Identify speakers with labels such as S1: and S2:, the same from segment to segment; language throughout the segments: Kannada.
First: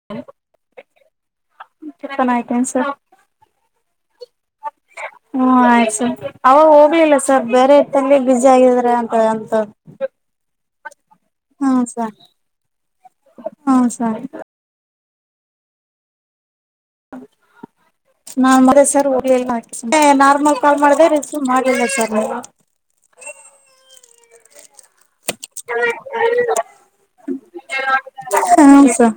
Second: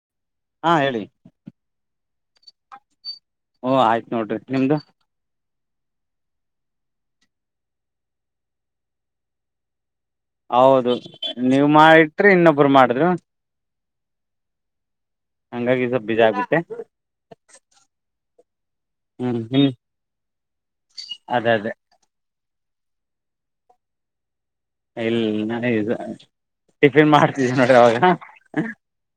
S1: [unintelligible]
S2: ಹಾ ಹೇಳಿ
S1: ಟಿಫನ್ ಆಯ್ತೇನ್ ಸರ್
S2: ಓ ಆಯ್ತು ನೋಡ್ರಿ ನಿಮ್ದು
S1: ಹ್ಮ ಆಯ್ತು ಸರ್ ಅವಾಗ ಇರಲಿಲ್ಲಾ ಸರ್ ಬೇರೆ ಇ ತುಂಬಾ ಬಿಸಿ ಆಗಿದ್ರ ಅಂತ ಅಂದ
S2: ಹೌದೌದು ನೀವ ಮಾಡಟ್ರಿ ಇನ್ನೊಬ್ಬರು ಮಾಡಿದರು.
S1: ಹ್ಮ ಸರ್
S2: ಹಂಗಾಗಿ ಬಿಜಿ ಆಗಿಬಿಟ್ಟೆ
S1: ನಾನ್ [unintelligible] ನಾರ್ಮಲ್ ಕಾಲ್ ಮಾಡದೆ ರಿಸೀವ್
S2: ಅದೇ ಅದೇ
S1: ಮಾಡ್ಲಿಲ್ಲ ಸರ್ ನೀವು
S2: ಇಲ್ಲ ನಾನ ಇ ಟಿಫಿನ್ ಮಾಡ್ತಿದ್ದೀನ [unintelligible]
S1: ಹ್ಮ ಸರ್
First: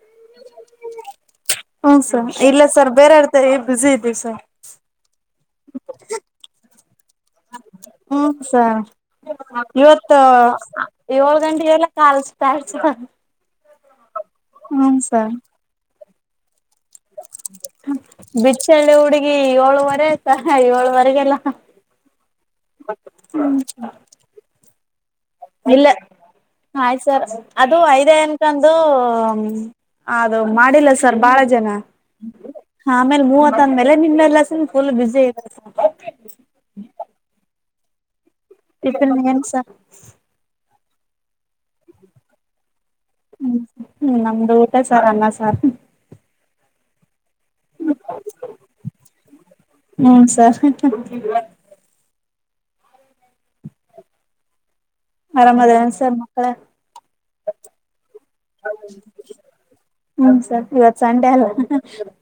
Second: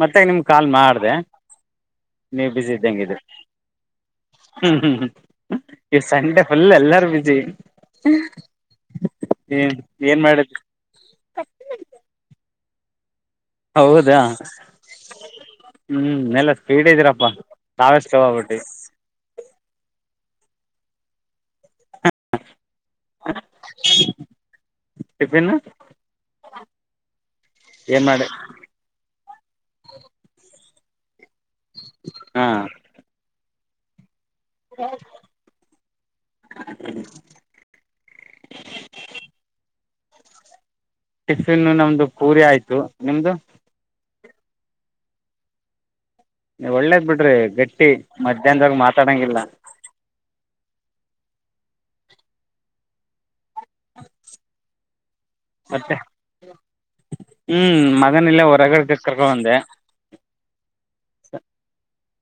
S2: ಮತ್ತೆ ನಿಮ್ಗ ಕಾಲ್ ಮಾಡ್ದೆ
S1: ಹ್ಮ ಸರ್
S2: ನೀವ್
S1: ಇಲ್ಲ ಸರ್ ಬೇರೆ ಆಡ್ತಾರೆ ಬಿಸಿ ಇದ್ದೀವಿ ಸರ್
S2: ಇವತ್ತ ಸಂಡೆ ಫುಲ್ ಎಲ್ಲಾರು ಬಿಸಿ
S1: ಹುಂ ಸಾರ್ ಇವತ್ತ
S2: ಏನ್ ಮಾಡ
S1: ಏಳ್ ಗಂಟೆಗೆಲ್ ಕಾಲ [unintelligible]
S2: ಹೌದಾ
S1: ಹುನ್ ಸರ್
S2: ಹುಂ ಇಲ್ಲ ಸ್ಪೀಡ್ ಇದೀರಪ್ಪಾ ತಾವೆಷ್ಟವ್ ಆಗ್ಬಿಟ್ಟಿ
S1: ಈ ಏಳುವರೆ ಆಯ್ತಾ ಏಳುವರೆಗೆಲ್ಲಾ
S2: ಟಿಫಿನ್
S1: ಇಲ್ಲ ಆಯ್ತು ಸರ್ ಅದು
S2: ಏನ್
S1: ಐದೇ
S2: ಮಾಡಿ
S1: ಅಂತ ಅದು ಅದು ಮಾಡಿಲ್ಲ ಸರ್ ಬಾಳ ಜನಾ
S2: ಹಾ
S1: ಹಾ ಆಮೇಲೆ ಮೂವತ್ತ ಅಂದ ಮೇಲೆ ನಿಮ್ ಎಲ್ಲಾ ಫುಲ್ ಬಿಸಿ [unintelligible]
S2: [inaudible]
S1: [unintelligible]
S2: ಟಿಫಿನ್ ನಮ್ದು ಪೂರಿ ಆಯ್ತು ನಿಮ್ದು
S1: ಹು ಹುಂ ನಮ್ದು ಊಟಾ ಸರ್ ಅನ್ನ ಸಾರು
S2: ನೀ ಒಳ್ಳೇದ್ ಬಿಡ್ರಿ ಗಟ್ಟಿ ಮಧ್ಯಾಹ್ದವಾಗ ಮಾತಾಡಂಗಿಲ್ಲಾ
S1: ಹುಂ ಸರ್ [inaudible]
S2: [unintelligible]
S1: ಆರಾಮದ
S2: ಮತ್ತೆ
S1: ಸರ್ ಮಕ್ಕಳಾ
S2: ಹ್ಮ್ ಮಗನ ಇಲ್ಲೇ ಹೊರಗಡೆ ಕರ್ಕೊಂಡ್
S1: ಹುಂ ಸರ್ ಇವತ್ತು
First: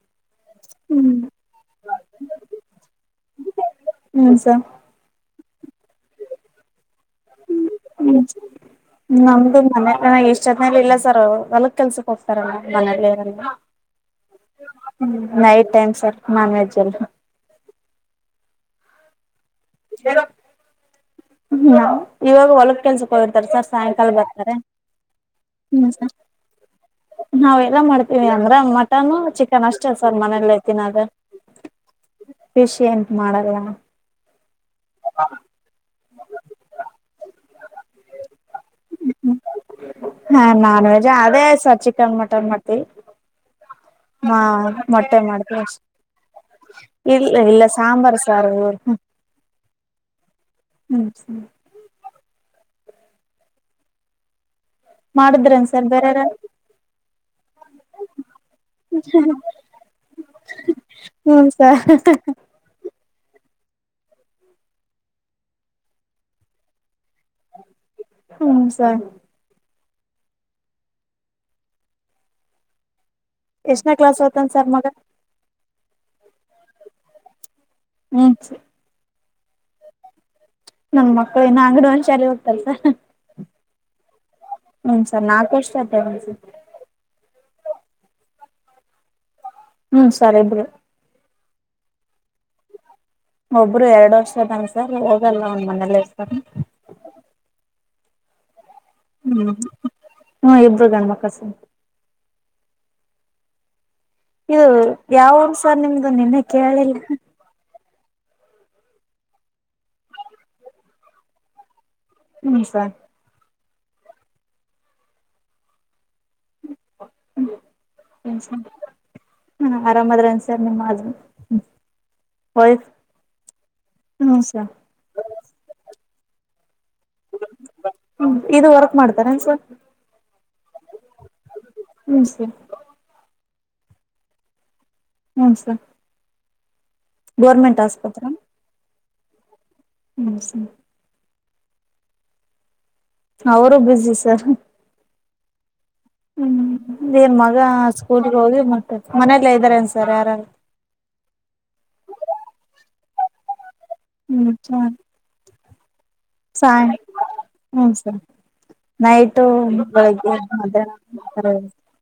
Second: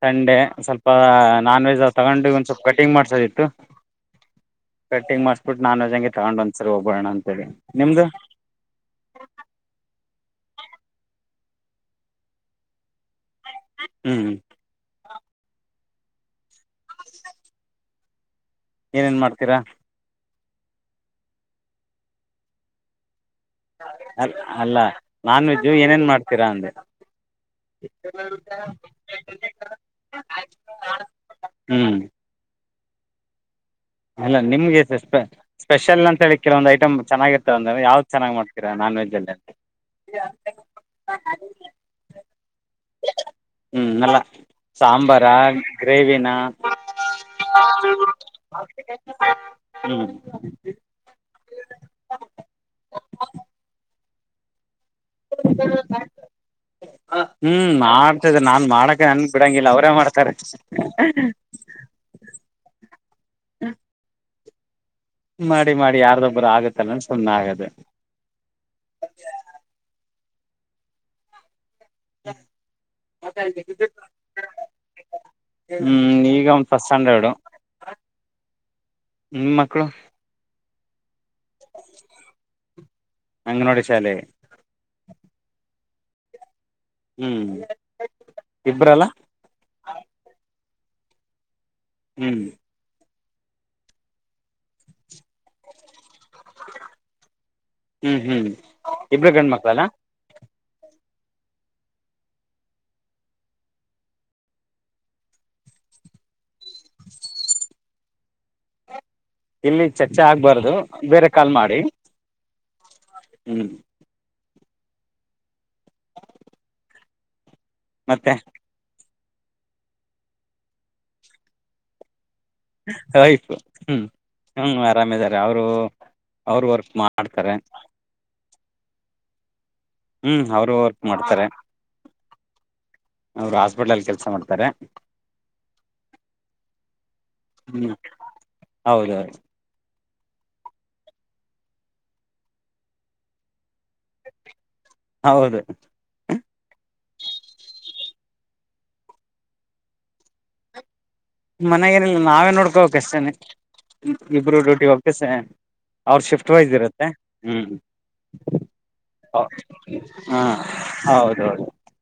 S2: ಸಂಡೇ ಸ್ವಲ್ಪ
S1: ಹ್ಮ್
S2: ನಾನವೆಜ್ ತಗೊಂಡು ಒಂದು ಸ್ವಲ್ಪ ಕಟಿಂಗ್ ಮಾಡ್ಸೋದಿತ್ತು.
S1: ಹುಂ ಸರ್
S2: ಕಟ್ಟಿಂಗ್ ಮಾಡಿಸ್ಬಿಟ್ಟು ನಾನ್ ವೆಜ್ ನಾ ಹಂಗೆ ತಗೊಂಡ್ ಒಂದ್ಸರ್ ಒಬ್ಬೋಣ ಅಂತ ಹೇಳಿ ನಿಮ್ದು
S1: [unintelligible] ನಮ್ದು ಮನ ಎಷ್ಟ್ ಅದನೇಲಿ ಇಲ್ಲ ಸರ್ ಹೊಲಗ್ ಕೆಲ್ಸಕ್ ಹೋಗ್ತಾರ ಮನಲಿ
S2: ಹುಂ
S1: ಹುಂ night time sir non veg ಅಲ್ಲಿ
S2: ಹ ಏನೇನ್ ಮಾಡ್ತೀರಾ
S1: ಹ್ಮ ಇವಾಗ ಹೊಲಕ್ ಕೆಲ್ಸಕ್ ಹೋಗಿರ್ತಾರ ಸರ್ ಸಾಯಂಕಾಲ
S2: ಅ
S1: ಬರ್ತಾರೆ
S2: ಅಲ್ಲ ನಾನ್ ವೆಜ್ಜು ಏನೇನ್ ಮಾಡ್ತೀರಾ ಅಂದೆ
S1: ನಾವೆಲ್ಲ ಮಾಡ್ತೀವಿ ಅಂದ್ರೆ ಮಟನು ಚಿಕನ್ ಅಷ್ಟೇ ಸರ್ ಮನೇಲಿ ತಿನದು
S2: ಹ್ಮ್
S1: [unintelligible] ಎಂತ ಮಾಡಲ್ಲ
S2: ಅಲ್ಲ ನಿಮ್ಗೆ ಸ ಸ್ಪೆಷಲ್ ಅಂತ ಹೇಳಿ ಕೆಲವೊಂದು ಐಟಮ್ ಚನ್ನಾಗಿರ್ತ್ತ ಅಂದ್ರ ಯಾವ್ದ ಚೆನ್ನಾಗಿ ಮಾಡ್ತೀರಾ ನಾನ್ ವೆಜ್ ಅಲ್ಲಿ ಅ
S1: ಹಾ ನಾನ್ ವೆಜ್ ಅದೇ ಸರ್ ಚಿಕನ್ ಮಟನ್ ಮಾಡ್ತಿವಿ
S2: ಹ್ಮ್ ಅಲ್ಲ
S1: ಹ ಮೊಟ್ಟೆ
S2: ಸಾಂಬಾರಾ
S1: ಮಾಡ್ತವಿ ಅಷ್ಟ
S2: ಗ್ರೇವಿನ
S1: ಇಲ್ಲ ಇಲ್ಲ ಸಾಂಬಾರ್ [unintelligible]
S2: ಹ್ಮ್
S1: ಹ್ಮ್ ಮಾಡುದ್ರೆನ್ಸರ್ ಬೇರೆವ್ರು
S2: ಹ್ಮ್ ಮಾಡ್ತದೆ ನಾನ್ ಮಾಡಕ ನನ್ ಬಿಡಂಗಿಲ್ಲ ಅವರೇ ಮಾಡ್ತಾರೆ
S1: ಹ
S2: ಮಾಡಿ ಮಾಡಿ ಯಾರದೊಬ್ಬರು ಆಗತ್ತಲ್ಲ ಸುಮ್ಮನಾಗದೆ
S1: ಹ್ಮ್ ಸರ್
S2: [inaudible]
S1: ಎಷ್ಟನೇ ಕ್ಲಾಸ್ ಹೂತನ್ ಸರ್ ಮಗ
S2: ಹ್ಮ್ ಈಗ ಒಂದ್ ಫಸ್ಟ್ ಸ್ಟಾಂಡರ್ಡು
S1: ಹ್ಮ್ ಸರ್
S2: ನಿಮ್ಮ ಮಕ್ಕಳು
S1: ನಮ್ ಮಕ್ಳ ಇನ ಅಂಗನವಾಡಿ ಶಾಲಿಗ ಹೋಗ್ತರ ಸರ್
S2: ಅಂಗನವಾಡಿ ಶಾಲೆ
S1: ಹ್ಮ್ ಸರ್ ನಾಲ್ಕುರ್ಷ [unintelligible]
S2: ಹ್ಮ್ ಇಬ್ರಲ್ಲ್
S1: ಹ್ಮ್ ಸರ್ ಇಬ್ರೂ
S2: ಹ್ಮ್
S1: ಒಬ್ರು ಎರಡ ವರ್ಷದನ್ ಸರ್ ಹೋಗಲ್ಲವನ ಮನೇಲಿರ್ತನ್
S2: ಹ್ಮ್ ಹ್ಮ್ ಇಬರು ಗಂಡ ಮಕ್ಳಲ್ಲಾ
S1: ಹ್ಮ ಇಬ್ರು ಗಣ ಮಕ್ಕಳ ಸರ್ ಇದು ಯಾವ ಸರ್ ನಿಮ್ದು ನಿನ್ನೆ ಕೇಳಿಲ್ಲ್
S2: ಇಲ್ಲಿ ಚರ್ಚೆ ಆಗ್ಬಾರ್ದು ಬೇರೆ ಕಾಲ್ ಮಾಡಿ
S1: ಹ್ಮ್ ಸರ್
S2: ಹ್ಮ್ ಮತ್ತೆ
S1: ಆರಾಮಾದ್ರೇನ ಸರ್ ನಿಮ್ಮ ಅ
S2: ಹಾಯ್ ಹ್ಮ ಹ್ಮ
S1: ಸರ್
S2: ಅರಮ ಆರಾಮಿದ್ದಾರೆ ಅವರು ಅವರು ವರ್ಕ್ ಮಾಡ್ತರೆ
S1: ಹ್ಮ ಇದು ವರ್ಕ್ ಮಾಡ್ತರೇನ ಸರ್
S2: ಹ್ಮ್ ಅವರು ವರ್ಕ್ ಮಾಡ್ತರೆ
S1: ಹ್ಮ್ ಸರ್
S2: ಅವರು ಹಾಸ್ಪಿಟ್ಲಲ್ ಕೆಲ್ಸ ಮಾಡ್ತರೆ
S1: ಹ್ಮ್ ಸರ್ ಗೋರ್ಮೆಂಟ್ ಆಸ್ಪತ್ರಾ
S2: ಹೌದೌದ
S1: ಹ್ಮ್ ಸರ್ ಅವರು ಬಿಜಿ ಸರ್
S2: ಹೌದ್
S1: ಹ್ಮ್ ಏನ್ ಮಗ ಸ್ಕೂಲ್ಗೋಗಿ ಮತ್ ಮನೆಲ್ಲೆ ಇದ್ದಾರನ್ ಸರ್ ಯಾರ್ ಯಾರು
S2: ಮನೆಗೇನಿಲ್ಲ ನಾವೇ ನೋಡ್ಕೋಬೇಕಷ್ಟೇನೆ
S1: ಹ್ಮ್
S2: ಇಬ್ಬರು ಡ್ಯೂಟಿ
S1: ಸರ್
S2: ಹೋಗ್ಕೇಸೇ ಅವ್ರ ಶಿಫ್ಟ್ ವೈಸ್
S1: ಸಾಯಂ
S2: ಇರುತ್ತೆ. ಹ್ಮ್
S1: ನೈಟು ಬೆಳಗ್ಗೆ
S2: ಹ
S1: ಮಧ್ಯಾನ ಆ ಥರ
S2: ಹೌದೌದು
S1: ಇರುತ್ತೆ.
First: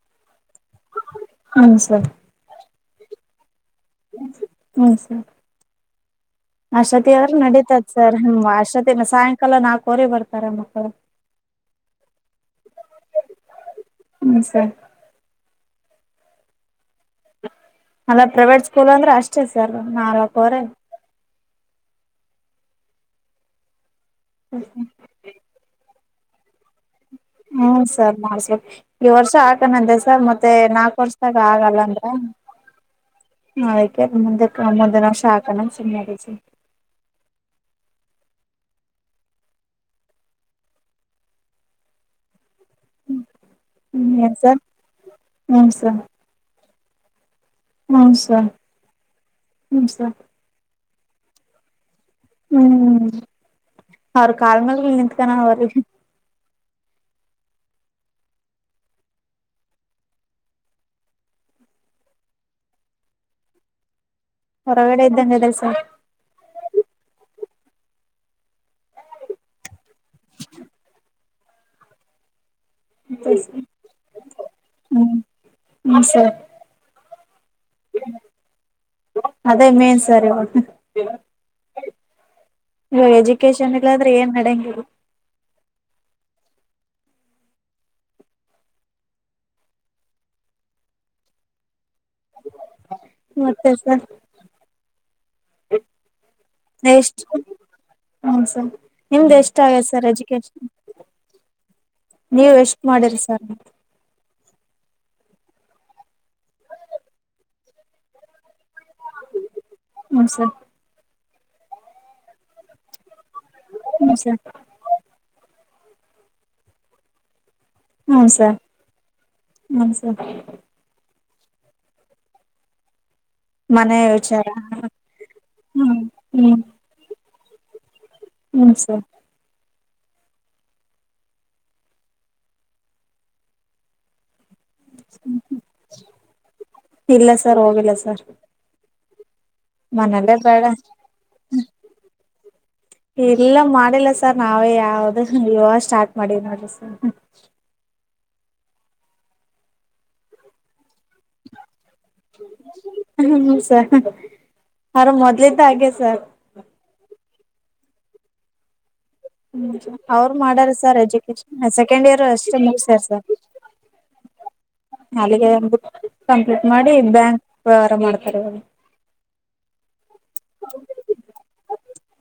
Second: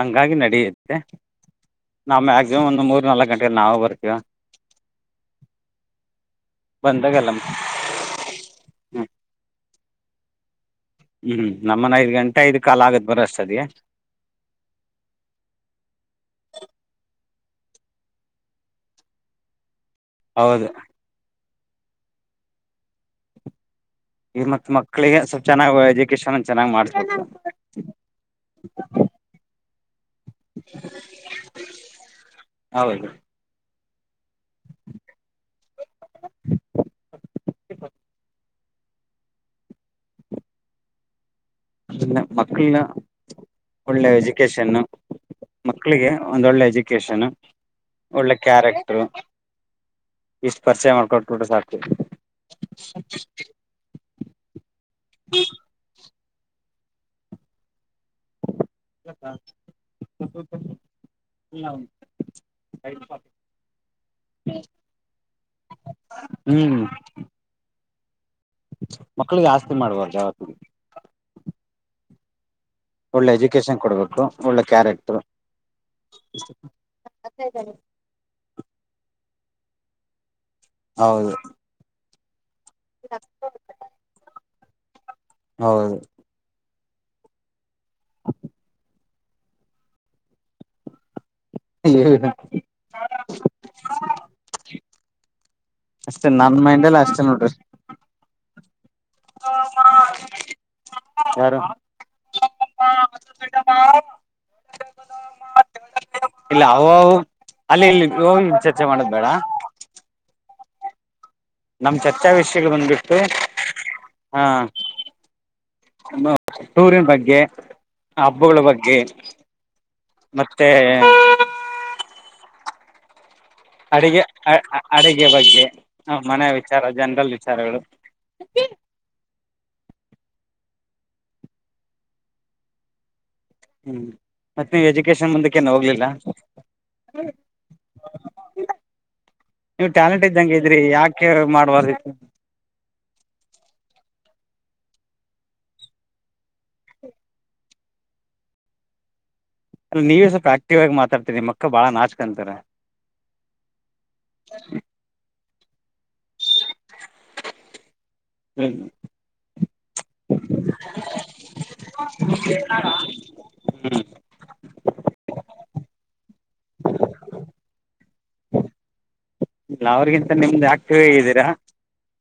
S2: ಹಂಗಾಗಿ ನಡೆಯುತ್ತೆ
S1: ಹ್ಮ್ ಸರ್
S2: ನಾವು ಮ್ಯಾಕ್ಸಿಮಮ್ ಒಂದು ಮೂರು ನಾಲ್ಕು ಗಂಟೆಗೆ ನಾವು ಬರ್ತಿ
S1: ಹ್ಮ ಸರ್ ಆಷ್ಟತಿ
S2: ಬಂದಾಗೆಲ್ಲ
S1: ಅವರು ನಡೀದ್ ಸರಿ ಮ
S2: ಹ್ಞೂ
S1: ಅಷ್ಟತ್ತಿನ ಸಾಯಂಕಾಲ ನಾಲ್ಕವರೆ ಬರ್ತಾರೆ ಮಕ್ಕಳು.
S2: ಹ್ಮ್ ನಮ್ಮನ್ ಐದು ಗಂಟೆ ಐದು ಕಾಲ್ ಆಗತೇ ಬರಅಷ್ಟ್ಟೇವತಿಗೆ
S1: ಹ್ಮ್ ಸರ್ ಅದೇ ಪ್ರೈವೇಟ್ ಸ್ಕೂಲ್ ಅಂದ್ರೆ ಅಷ್ಟೇ ಸರ್ ನಾಲ್ಕವರೆ
S2: ಹೌದು ಈ ಮತ್ ಮಕ್ಕಳಿಗೆ ಸ್ವಲ್ಪ ಚನ್ನಾಗ್ ಎಜುಕೇಶನ್ಒಂದ್ ಚೆನ್ನಗ್ ಮಾಡ್ಸಬೇಕು
S1: ಹ್ಮನ್ ಸರ್ ಮಾಡ್ಸ ಬೇಕು ಈ ವರ್ಷ ಆಕಣಂದೆ ಸರ್ ಮತ್ ಮತ್ತೆ ನಾಲ್ಕು ವರ್ಷದಾಗ ಆಗಲ್ಲಂದ
S2: ಹೌದು
S1: ಅಂದ್ರ ಹದಿಕೆ ಮುಂದೆ [unintelligible] ಸಾಕ ಅನ್ನಂಗ್ ಸುಮ್ನೆ ಆಗಿದ್ವಿ.
S2: [inaudible] ಅ ಮಕ್ಕಳನ ಒಳ್ಳೆ
S1: ಸರ್
S2: ಎಜುಕೇಶನ್
S1: ಹ್ಮ್ ಏನ್ ಸರ್ ಹ್ಮ್
S2: ಮಕ್ಕಳಿಗೆ ಒಂದಳ್ಳೆ ಎಜುಕೇಶನ್
S1: ಸರ್ ಹ್ಮ್
S2: ಒಳ್ಳೆ
S1: ಸರ್
S2: ಕ್ಯಾರೆಕ್ಟರು.
S1: ಹ್ಮ್ ಸರ್
S2: ಇಷ್ಟು ಪರಿಚಯ ಮಾಡ್ಕೊಟ್ಬಟ್ರೆ ಸಾಕು
S1: ಹ್ಮ್ ಅವ್ರ ಕಾಲ್ ಮೇಲ್ ನಿಂತ್ಕಾನ ಅವ್ರಿಗೆ
S2: [inaudible] ಹ [unintelligible]
S1: ಹೊರಗಡೆ ಇದ್ದಂಗದರೇ ಸರ್
S2: ಹ್ಮ್ ಮಕ್ಳಿಗೆ ಆಸ್ತಿ ಮಾಡಬಾರ್ದು ಯಾವತ್ತಿಗು ಒಳ್ಳೆ ಎಜುಕೇಶನ್ ಕೊಡಬೇಕು ಒಳ್ಳೆ
S1: ಹ್ಮ್
S2: ಕ್ಯಾರೆಕ್ಟರು
S1: ಹ್ಮ್ ಸರ್ ಅದೇ ಮೇನ್ ಸರ್ ಇವಾಗ
S2: ಹೌದು
S1: ಇವಗ್ ಎಜುಕೇಶನ್ ಇಲ್ಲಾಂದ್ರೆ ಏನ್ ನಡೆಂಗಿಲ್ಲ
S2: ಹೌದು ಹ್ಮ [inaudible]
S1: ಮತ್ತೆ ಸರ್
S2: ಅಷ್ಟೇ ನನ್ ಮೈಂಡ್ ಅಲ್ಲ ಅಷ್ಟೇ ನೋಡ್ರಿ
S1: ಹೂ ಸರ್ ನಿಮ್ದ ಎಷ್ಟ ಆಗ್ಯದ ಸರ್ ಎಜುಕೇಶನ್.
S2: ಯಾರು
S1: ನೀವು ಎಷ್ಟು ಮಾಡಿರಿ ಸರ್
S2: ಅ [inaudible] ಇಲ್ಲ ಅವುವು ಅಲ್ಲಿ ಇಲ್ಲಿ ಓಂ ಚರ್ಚೆ ಮಾಡದ್ ಬೇಡ
S1: ಹ್ಞೂ ಸರ್
S2: ನಮ್ ಚರ್ಚಾ ವಿಷಯಗಳು ಬಿಟ್ಟು
S1: ಹ್ಮ್ ಸರ್
S2: ಹಾ ಟೂರಿನ್ ಬಗ್ಗೆ
S1: ಹ್ಮ್ ಸರ್
S2: ಹಬ್ಬಗಳ ಬಗ್ಗೆ
S1: ಹ್ಮ್ ಸರ್
S2: ಮತ್ತೆ?
S1: ಮನೆ
S2: ಅಡಿಗೆ
S1: ವಿಚಾರ
S2: ಅ ಅ ಅಡಿಗೆ ಬಗ್ಗೆ.
S1: ಹ್ಮ್
S2: ಆ ಮನೆಯ
S1: ಹ್ಮ್
S2: ವಿಚಾರ ಜನರಲ್ ವಿಚಾರಗಳು. ಹ ತಿ [inaudible]
S1: ಹ್ಮ್ ಸರ್
S2: ಮತ್ತೆ ನೀವು ಎಜುಕೇಶನ್ ಮುಂದಕ್ಕೆೇನು ಹೋಗ್ಲಿಲ್ಲ
S1: ಇಲ್ಲ ಸರ್ ಹೋಗಿಲ್ಲ ಸರ್
S2: ನೀವು ಟ್ಯಾಲೆಂಟ್
S1: ಮನೇಲ್ಲೇ
S2: ಇದ್ದಂಗ
S1: ಬೇಡ
S2: ಇದ್ರಿ? ಯಾಕೆ ಮಾಡ್ಬಾರ್ದಿತ್ತು.
S1: ಇಲ್ಲ ಮಾಡಿಲ್ಲ ಸರ್ ನಾವೇ ಯಾವ್ದ ಇವಾಗ ಸ್ಟಾರ್ಟ್ ಮಾಡಿವಿ ನೋಡ್ರಿ ಸರ್
S2: ಅಲ್ಲ ನೀವೇ ಸ್ವಲ್ಪ ಆಕ್ಟಿವ್ ಆಗಿ ಮಾತಾಡ್ತೀರಿ ನಿಮ್ ಮಕ್ಕಳ ಬಾಳ ನಾಚ್ಕಂತರೆ.
S1: ಹ್ಮ್ ಹ್ಮ ಸರ್ ಅವರು ಮೊದ್ಲಿಂದ ಹಾಗೆ ಸರ್.
S2: ಹ್ಮ್
S1: ಹ್ಮ್ ಅವರು ಮಾಡಾರ ಸರ್ ಎಜುಕೇಶನ್ ಸೆಕೆಂಡ್ ಇಯರ್ ಅಷ್ಟೇ ಮುಗಿಸರ್ ಸರ್.
S2: ಹ್ಮ್
S1: ಅಲ್ಲಿಗೆ ಕಂಪ್ಲೀಟ್ ಮಾಡಿ ಬ್ಯಾಂಕ್ ವ್ಯವಹಾರ ಮಾಡ್ತಾರೆ ಅವರು.
S2: ಇಲ್ಲ ಅವ್ರಿಗಿಂತ ನಿಮ್ದ್ ಆಕ್ಟೀವೇ ಇದ್ದೀರಾ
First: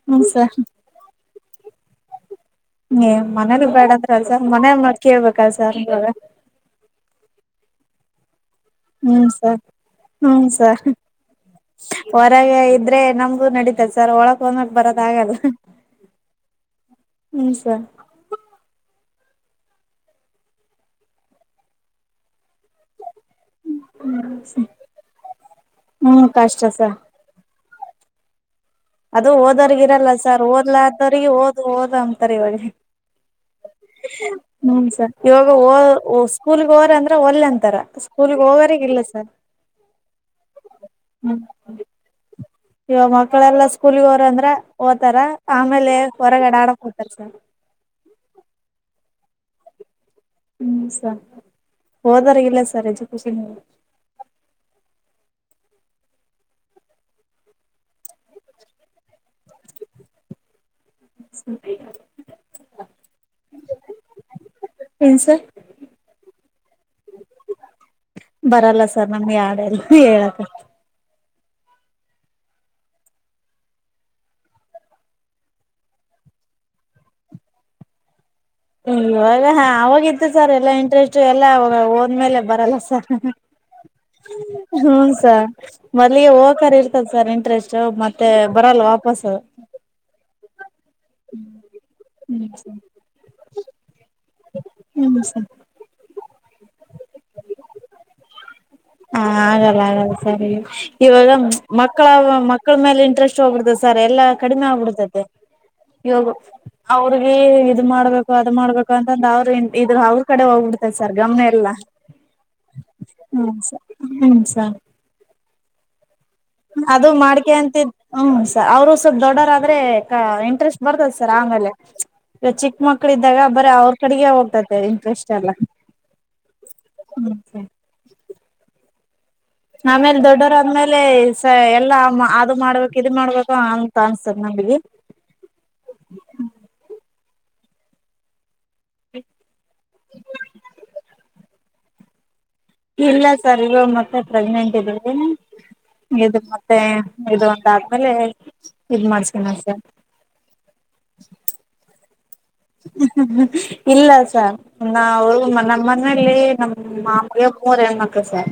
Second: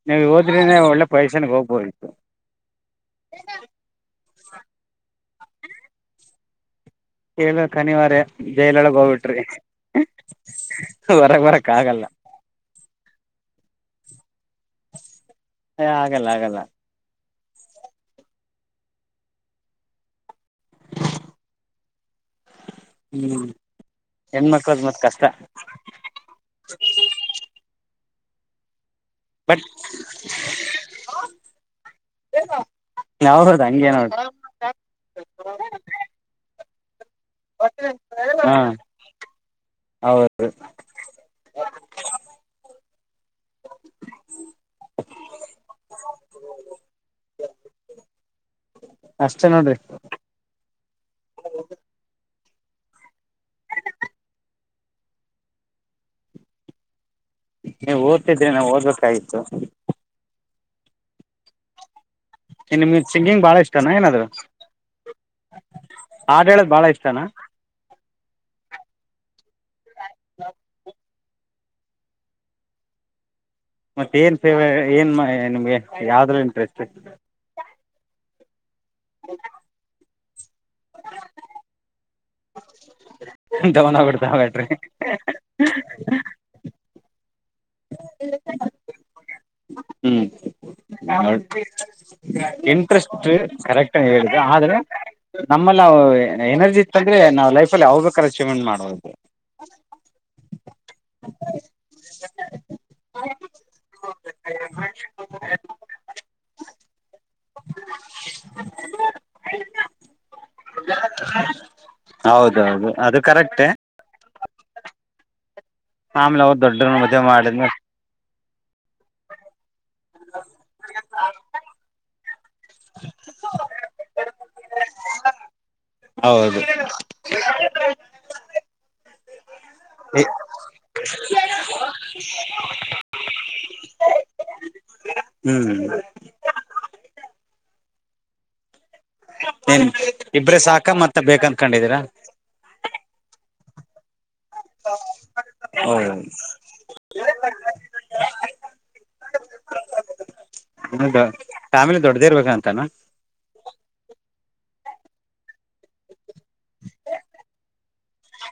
S2: ನೀವು
S1: ಹ್ಮ್ ಸರ್
S2: ಹೋದ್ರನೆ ಒಳ್ಳೆ ಪೈಸನ್ ಹೋಗ್ಬೋದು.
S1: ಹೆ ಮನೇಲ್ಲಿ ಬೇಡಂತ್ರಲ್ಲ ಸರ್ ಮನೆ ಮಾತ್ ಕೇಳ್ಬೇಕಲ್ ಸರ್ ಇವಾಗ.
S2: ಹೇಳ ಕನಿವಾರೆ ಜೈಲೊಳಗೆ
S1: ಹ್ಮ್
S2: ಹೋಗ್ಬಿಟ್ರಿ
S1: ಸರ್ ಹ್ಮ್ ಸರ್
S2: ಹೋರಾಗ್ ಬರಕ್ ಆಗಲ್ಲ.
S1: [unintelligible] ಇದ್ರೆ ನಮ್ಗೂ ನಡೀತದೆ ಸರ್ ಒಳಕ್ ಹೊದ್ಮೇಲ್ ಬರದ ಆಗಲ್ಲ.
S2: ಆಗಲ್ಲ ಆಗಲ್ಲ
S1: ಹ್ಮ್ ಸರ್
S2: ಹ್ಮ್ ಹೆಣ್ಮಕ್ಳದ್ ಮತ್ತ್ ಕಷ್ಟ.
S1: ಹ್ಮ್ ಕಷ್ಟ ಸರ್ ಅದು
S2: ಬಟ್
S1: ಓದೋರ್ಗ ಇರಲ್ಲ ಸರ್ ಓದ್ಲಾದ್ರರಿಗೆ ಓದು ಓದು ಅಂತರ್ ಇವಾಗ.
S2: ಹೌದೌದು ಹಂಗೆ ನೋಡ್.
S1: ಹ್ಮ್ ಸರ್ ಇವಾಗ ಹೋ ಸ್ಕೂಲ್ ಹೋರೆ ಅಂದ್ರೆ ಒಲ್ಯೆ ಅಂತಾರ ಸ್ಕೂಲ್
S2: ಹಾ
S1: ಹೋಗರೆಗಿಲ್ಲ ಸರ್
S2: ಹೌದು
S1: ಹ್ಮ. ಇವ ಮಕ್ಕಳೆಲ್ಲಾ ಸ್ಕೂಲ್ಗೆ ಹೋರೆ ಅಂದ್ರೆ ಓತಾರ ಆಮೇಲೆ ಹೊರಗಡೆ ಆಡಕ್ ಹೋಗತಾರ ಸರ್.
S2: ಅಷ್ಟೇ ನೋಡ್ರಿ.
S1: ಹ್ಮ್ ಸರ್ ಹೋದ್ರಗಿಲ್ಲ ಸರ್ ಎಜುಕೇಶನ್.
S2: ಹೆ ಓದತ್ತಿದೆ ನಾ ಓದ್ಬೇಕಾಗಿತ್ತು.
S1: ಸ [unintelligible]
S2: ಹೆ ನಿಮ್ಮಗೆ ಸಿಂಗಿಂಗ್ ಬಾಳ ಇಷ್ಟಾನ ಏನ ಅದು
S1: ಏನ್ ಸರ್
S2: ಹಾಡ್ ಹೇಳದ್ ಬಾಳ ಇಷ್ಟನಾ.
S1: ಬರಲ್ಲ ಸರ್ ನಮಗೆ ಹಾಡೇಲ್ಲ ಹೇಳಕ.
S2: ಮತ್ತ ಏನ್ ಫೇವ್ ಏನ್ ನಿಮ್ಗೆ ಯಾವದ್ರೂರಲ್ಲಿ ಇಂಟ್ರೆಸ್ಟ್.
S1: ಇವಾಗ ಹಾ ಅವಾಗ ಇತ್ತು ಸರ್ ಎಲ್ಲಾ ಇಂಟ್ರೆಸ್ಟ್ ಎಲ್ಲಾ ಹೊದ್ಮೆಲ್ಲೆ ಬರಲ್ಲ ಸರ್.
S2: ಬಿಡ್ತಾವ್ ಬ್ಯಾಟ್ರಿ.
S1: ಮೊದಲಿಗೆ ಹೋಗಕರ್ ಇರ್ತದ ಸರ್ ಇಂಟ್ರೆಸ್ಟ್ ಮತ್ತೆ ಬರಲ್ಲ ವಾಪಸ್.
S2: ಹ್ಮ್ ನೋಡಿ
S1: ಹ್ಮ್ ಸರ್
S2: ಇಂಟ್ರೆಸ್ಟ್ ಕರೆಕ್ಟ್ ಆಗಿ ಹೇಳಿ. ಆದ್ರೆ
S1: ಹ್ಮ್ ಸರ್
S2: ನಮ್ಮಲ್ಲಿ ಅವು ಎನರ್ಜಿ ಇತ್ತಂದ್ರೆ ನಾವು ಲೈಫ ಅಲ್ಲಿ ಅವ್ ಬೇಕಾದ ಅಚೀವ್ಮೆಂಟ್ ಮಾಡ್ಬಹದು.
S1: ಹ ಆಗಲ್ಲ ಹಾಗಲ್ಲ ಸರ್ ಈಗ. ಇವಾಗ ಮಕ್ಕಳ ಮಕ್ಕಳ ಮೇಲೆ ಇಂಟ್ರೆಸ್ಟ್ ಹೋಗ್ಬಿಡ್ತದೆ ಸರ್ ಎಲ್ಲಾ ಕಡಿಮೆ ಆಗ್ಬಿಡ್ತೈತಿ. ಇವಾಗ ಅವರಿಗಿ ಇದ್ ಮಾಡ್ಬೇಕು ಅದ್ ಮಾಡ್ಬೇಕು ಅಂತಂದ್ ಅವರು ಇದು ಅವರ ಕಡೆ ಹೋಗ್ಬಿಡ್ತದ ಸರ್ ಗಮನ ಎಲ್ಲಾ
S2: ಹೌದೌದು ಅದು
S1: ಹ್ಮ.
S2: ಕರೆಕ್ಟೇ
S1: ಹ್ಸ್ ಸರ್
S2: ಆಮೇಲ್ ಅವರ್
S1: ಅದು ಮಾಡ್ಕ್ಯಂತಿದ್ ಹ್ಮ ಸರ್ ಅವರು ಸ್ವಲ್ಪ್ ದೊಡ್ಡವ್ರದ್ರೆ ಇಂಟ್ರೆಸ್ಟ್ ಬರ್ತದ ಸರ್ ಆಮೇಲೆ. ಚಿಕ್ಕ ಮಕ್ಕಳು ಇದ್ದಾಗ ಬರೀ ಅವರು ಕಡೆಗೆ ಹೋಗ್ತತೆ ಇಂಟ್ರೆಸ್ಟ್ ಎಲ್ಲ.
S2: ಹೌದು
S1: ಹ್ಮ್ ಸರಿ ಆಮೇಲೆ ದೊಡ್ಡವರು ಆದ್ಯ ಇಲ್ಲೇ ಎಲ್ಲ ಅದು ಮಾಡ್ಬೇಕು ಇ ಮಾಡ್ಬೇಕು ಅಂತ ಅನ್ಸ್ತದೆ ನಮಗೆ.
S2: ಹ್ಮ್ ನ್ ಇಬ್ರೇ ಸಾಕ ಮತ್ತ ಬೇಕನ್ಕೊಂಡಿದೀರಾ.
S1: ಇಲ್ಲ ಸರ್ ಇವಾಗ ಮತ್ತೆ ಪ್ರೆಗ್ನೆಂಟ್ ಇದೀನಿ
S2: ಓ
S1: ಇದು ಮತ್ತೆ ಇದು ಒಂದಾದ್ಮೇಲೆ ಇದ ಮಾಡ್ಸೀನ ಸಾ
S2: ಅಂಗಾ ಫ್ಯಾಮಿಲಿ ದೊಡ್ಡದ ಇರ್ಬೇಕಂತಾನ.
S1: ಇಲ್ಲ ಸಾ ನಾವು ನಮ್ಮ. ಮನಲ್ಲಿ ನಮ್ಮ್ ಮಾಮೂಗೆ ಮೂವರ್ ಹೆಣ್ ಮಕ್ಳು ಸರ್.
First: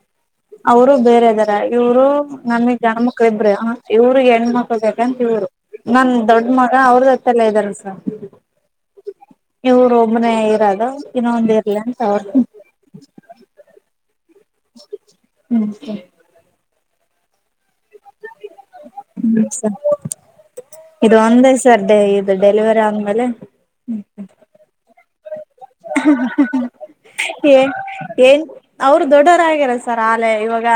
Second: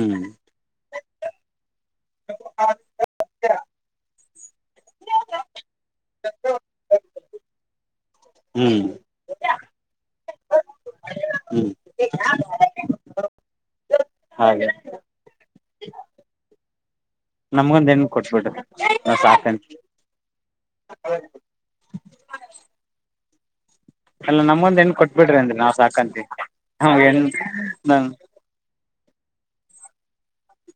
S2: ಹ್ಮ್
S1: ಅವರು ಬೇರೆ ಇದಾರ ಇವರು ನಮಗ್ ಗಂಡ್ ಮ ಇಬ್ರು ಇವ್ರಿಗೆ ಹೆಣ್ಮ ಮಕ್ಳ ಬೇಕಂತ ಇವ್ರು. ನನ್ ದೊಡ್ ಮಗ ಅವ್ರದೊತ್ತೆಲ್ಲಾ ಇದ್ದಾರ ಸಾ
S2: ಹ್ಮ್
S1: ಇವರು ಒಮ್ಮನೆೇ ಇರೋದು ಇನ್ನೊಂದ
S2: ಹ್ಮ್
S1: ಇರ್ಲಿ ಅಂತ ಅವರ್
S2: ಹಾಗೆ
S1: ನಮಸ್ತೆ [inaudible]
S2: ನಮಗೊಂದ್ ಹೆಣ್ ಕೊಟ್ಬಿಟ್ಟರಿ ನಾವ್
S1: ಸರ್
S2: ಸಾಕಂತವ್
S1: ಇದು ಒಂದೇ ಸರ್ ಇದು ಡೆಲಿವರಿ ಆದ್ಮೇಲೆ
S2: ಅಲ್ಲ ನಮ್ಮೊಂದ ಹೆಣ್ ಕೊಟ್ ಬಿಡ್ರಿ ಅಂದೆ ನಾವ್ ಸಾಕಂತೀವಿ ನಮ್ಗ್ ಹೆಣ್
S1: ಏನ್ [inaudible] ಅವರು ದೊಡ್ಡೋರಗ್ಯಾರ ಸರ್ ಆಲೇ ಇವಾಗ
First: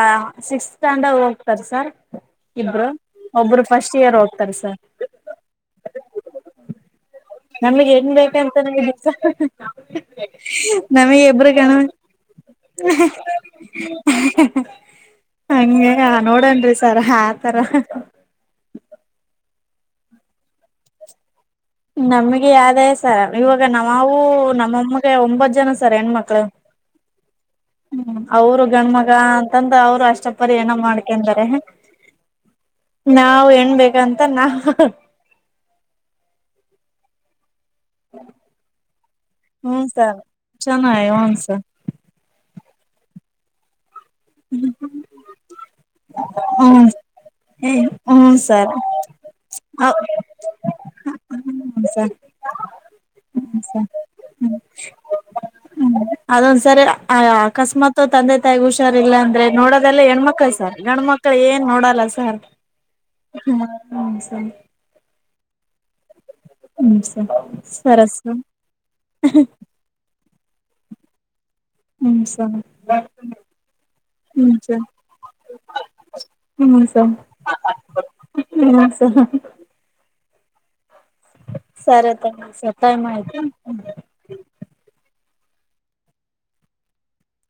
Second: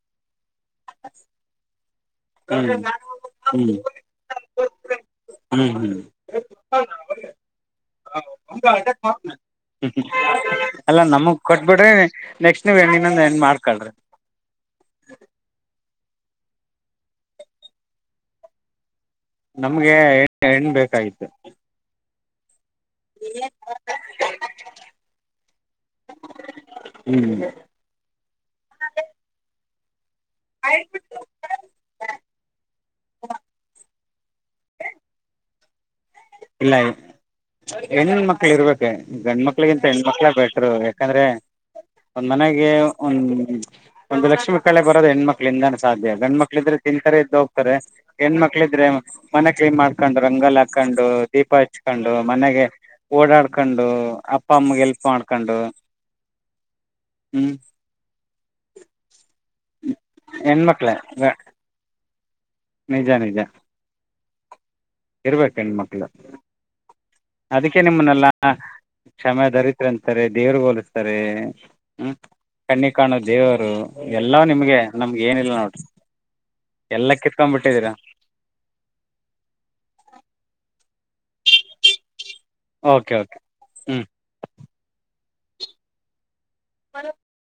S1: ಸಿಕ್ಸ್ ಸ್ಟ್ಯಾಂಡರ್ ಹೋಗ್ತಾರ ಸರ್
S2: ಹ್ಮ್
S1: ಇಬ್ರು ಒಬ್ರು ಫಸ್ಟ್ ಇಯರ್ ಹೋಗ್ತಾರ ಸರ್
S2: ಹ್ಮ್ ಹ್ಮ್
S1: ನಮಗೆ ನ್ ಬಂತ ನ
S2: ಅಲ್ಲ
S1: ನಮಗ್ ಇಬರು ಗಣ
S2: ಕೊಟ್ಬಿಡ್ರಿ ನೆಕ್ಸ್ಟ್ ನೀವ್
S1: [inaudible] ಹ
S2: ಹೆಣ್ಣಿನೊಂದ್ ಹೆಣ್ ಮಾಡ್ಕೊಳ್ರಿ
S1: [inaudible] ಹಂಗೆ ನೋಡನ್ ರೀ ಸರ್ ಆತರ
S2: ನಮ್ಗೆ ಹೆಣ್ ಹೆಣ್ ಬೇಕಾಗಿತು
S1: ನಮ್ಗೆ ಯಾವ್ದೇ ಸ ಇವಾಗ ನಾವು ನಮ್ಮಮ್ಮಗೆ ಒಂಬತ್ತು ಜನ ಸರ್ ಹೆಣ್ ಮಕ್ಳು
S2: ಹ್ಮ್
S1: ಹ್ಮ್ ಅವರು ಗಣ್ಮಗ ಅಂತಂದ ಅವ್ರು ಅಷ್ಟ ಪರಿ ಏನ ಮಾಡ್ಕ ಯಾಕೆಂದರೆ ನಾವು ಹೆಣ್ ಬೇಕಂತ ನಾವ್
S2: ಇಲ್ಲ ಹೆಣ ಮಕ್ಳ ಇರ್ಬೇಕೆ
S1: ಹ್ಮ
S2: ಗಂಡ್ಮಕ್ಳಿಗಿಂತ
S1: ಸರ್
S2: ಹೆಣ್ಮಕ್ಳೇ ಬೆಟ್ರು
S1: ಚೆನ್ನಾಗಿ
S2: ಯಾಕಂದ್ರೆ
S1: ಹ್ಞ ಸರ್
S2: ಒಂದ್ ಮನೆಗೆ ಒಂದ್ ಒಂದು ಲಕ್ಷ್ಮಿ ಕಳೆ ಬರೋದು ಹೆಣ್ಮಕ್ಳಿಂದಾನೆ ಸಾಧ್ಯ ಗಂಡ್ಮ ಮಕ್ಳ ಇದ್ರೆ ತಿಂತಾರೆ ಇದ್ದ
S1: ಹ್ಞ
S2: ಹೋಗ್ತಾರೆ
S1: ಹ್ಞ
S2: ಹೆಣ್ಮಕ್ಳ
S1: ಸರ್
S2: ಇದ್ರೆ ಮನೆ ಕ್ಲೀನ್
S1: ಹ
S2: ಮಾಡ್ಕೊಂಡು ರಂಗೋಲೆ ಹಾಕೊಂಡು. ದೀಪ
S1: ಹ್ಮ ಸರ್
S2: ಹಚ್ಕೊಂಡು ಮನೆಗೆ.
S1: ಹ್ಮ
S2: ಓಡಾಡ್ಕೊಂಡು
S1: ಸರ್
S2: ಅಪ್ಪ
S1: ಹ್ಮ
S2: ಅಮ್ಮಗೆ ಹೆಲ್ಪ್ ಮಾಡ್ಕೊಂಡು
S1: ಅದೊಂದ್ಸರಿ
S2: ಹ್ಞೂ
S1: ಅಕಸ್ಮಾತ್ ತಂದೆ ತಾಯಿಗ್ ಹುಷಾರ ಇಲ್ಲಾ ಅಂದ್ರೆ ನೋಡದೆಲ್ಲ ಹೆಣ್ಮಕ್ಳ್ ಸರ್
S2: ಹೆಣ್ಮಕ್ಳೇ
S1: ಗಂಡ ಮಕ್ಳ ಏನ್ ನೋಡಲ್ಲ ಸರ್
S2: ನಿಜ ನಿಜ
S1: ಸ
S2: ಇರ್ಬೇಕು ಹೆಣ್ಮಕ್ಳು
S1: ಹ್ಮ್ ಸರ್
S2: ಅದಕ್ಕೆ
S1: ಸರಿ
S2: ನಿಮ್ಮನ್ನೆಲ್ಲಾ
S1: ಸರ್
S2: ಕ್ಷಮೆ ದರಿತ ಅಂತಾರೆ ದೇವರು ಹೋಲಿಸ್ತಾರೆ. ಹ್ಮ್ ಕಣ್ಣಿಗ್ ಕಾಣು ದೇವರು ಎಲ್ಲಾ
S1: ಹ್ಮ್
S2: ನಿಮ್ಗೆ
S1: ಸರ್
S2: ನಮ್ಗೆ ಏನಿಲ್ಲ ನೋಡ್ರಿ ಎಲ್ಲ ಕಿತ್ಕೊಂಡ್ಬ ಬಿಟ್ಟಿದೀರಾ
S1: ಹ್ಮ ಸ [inaudible] ಸರಿ ತ
S2: ಓಕೆ ಓಕೆ
S1: ಸತ್ತಾಯಯ್ತು
S2: ಹ್ಞೂ
S1: [unintelligible]
S2: ಭಾರತ್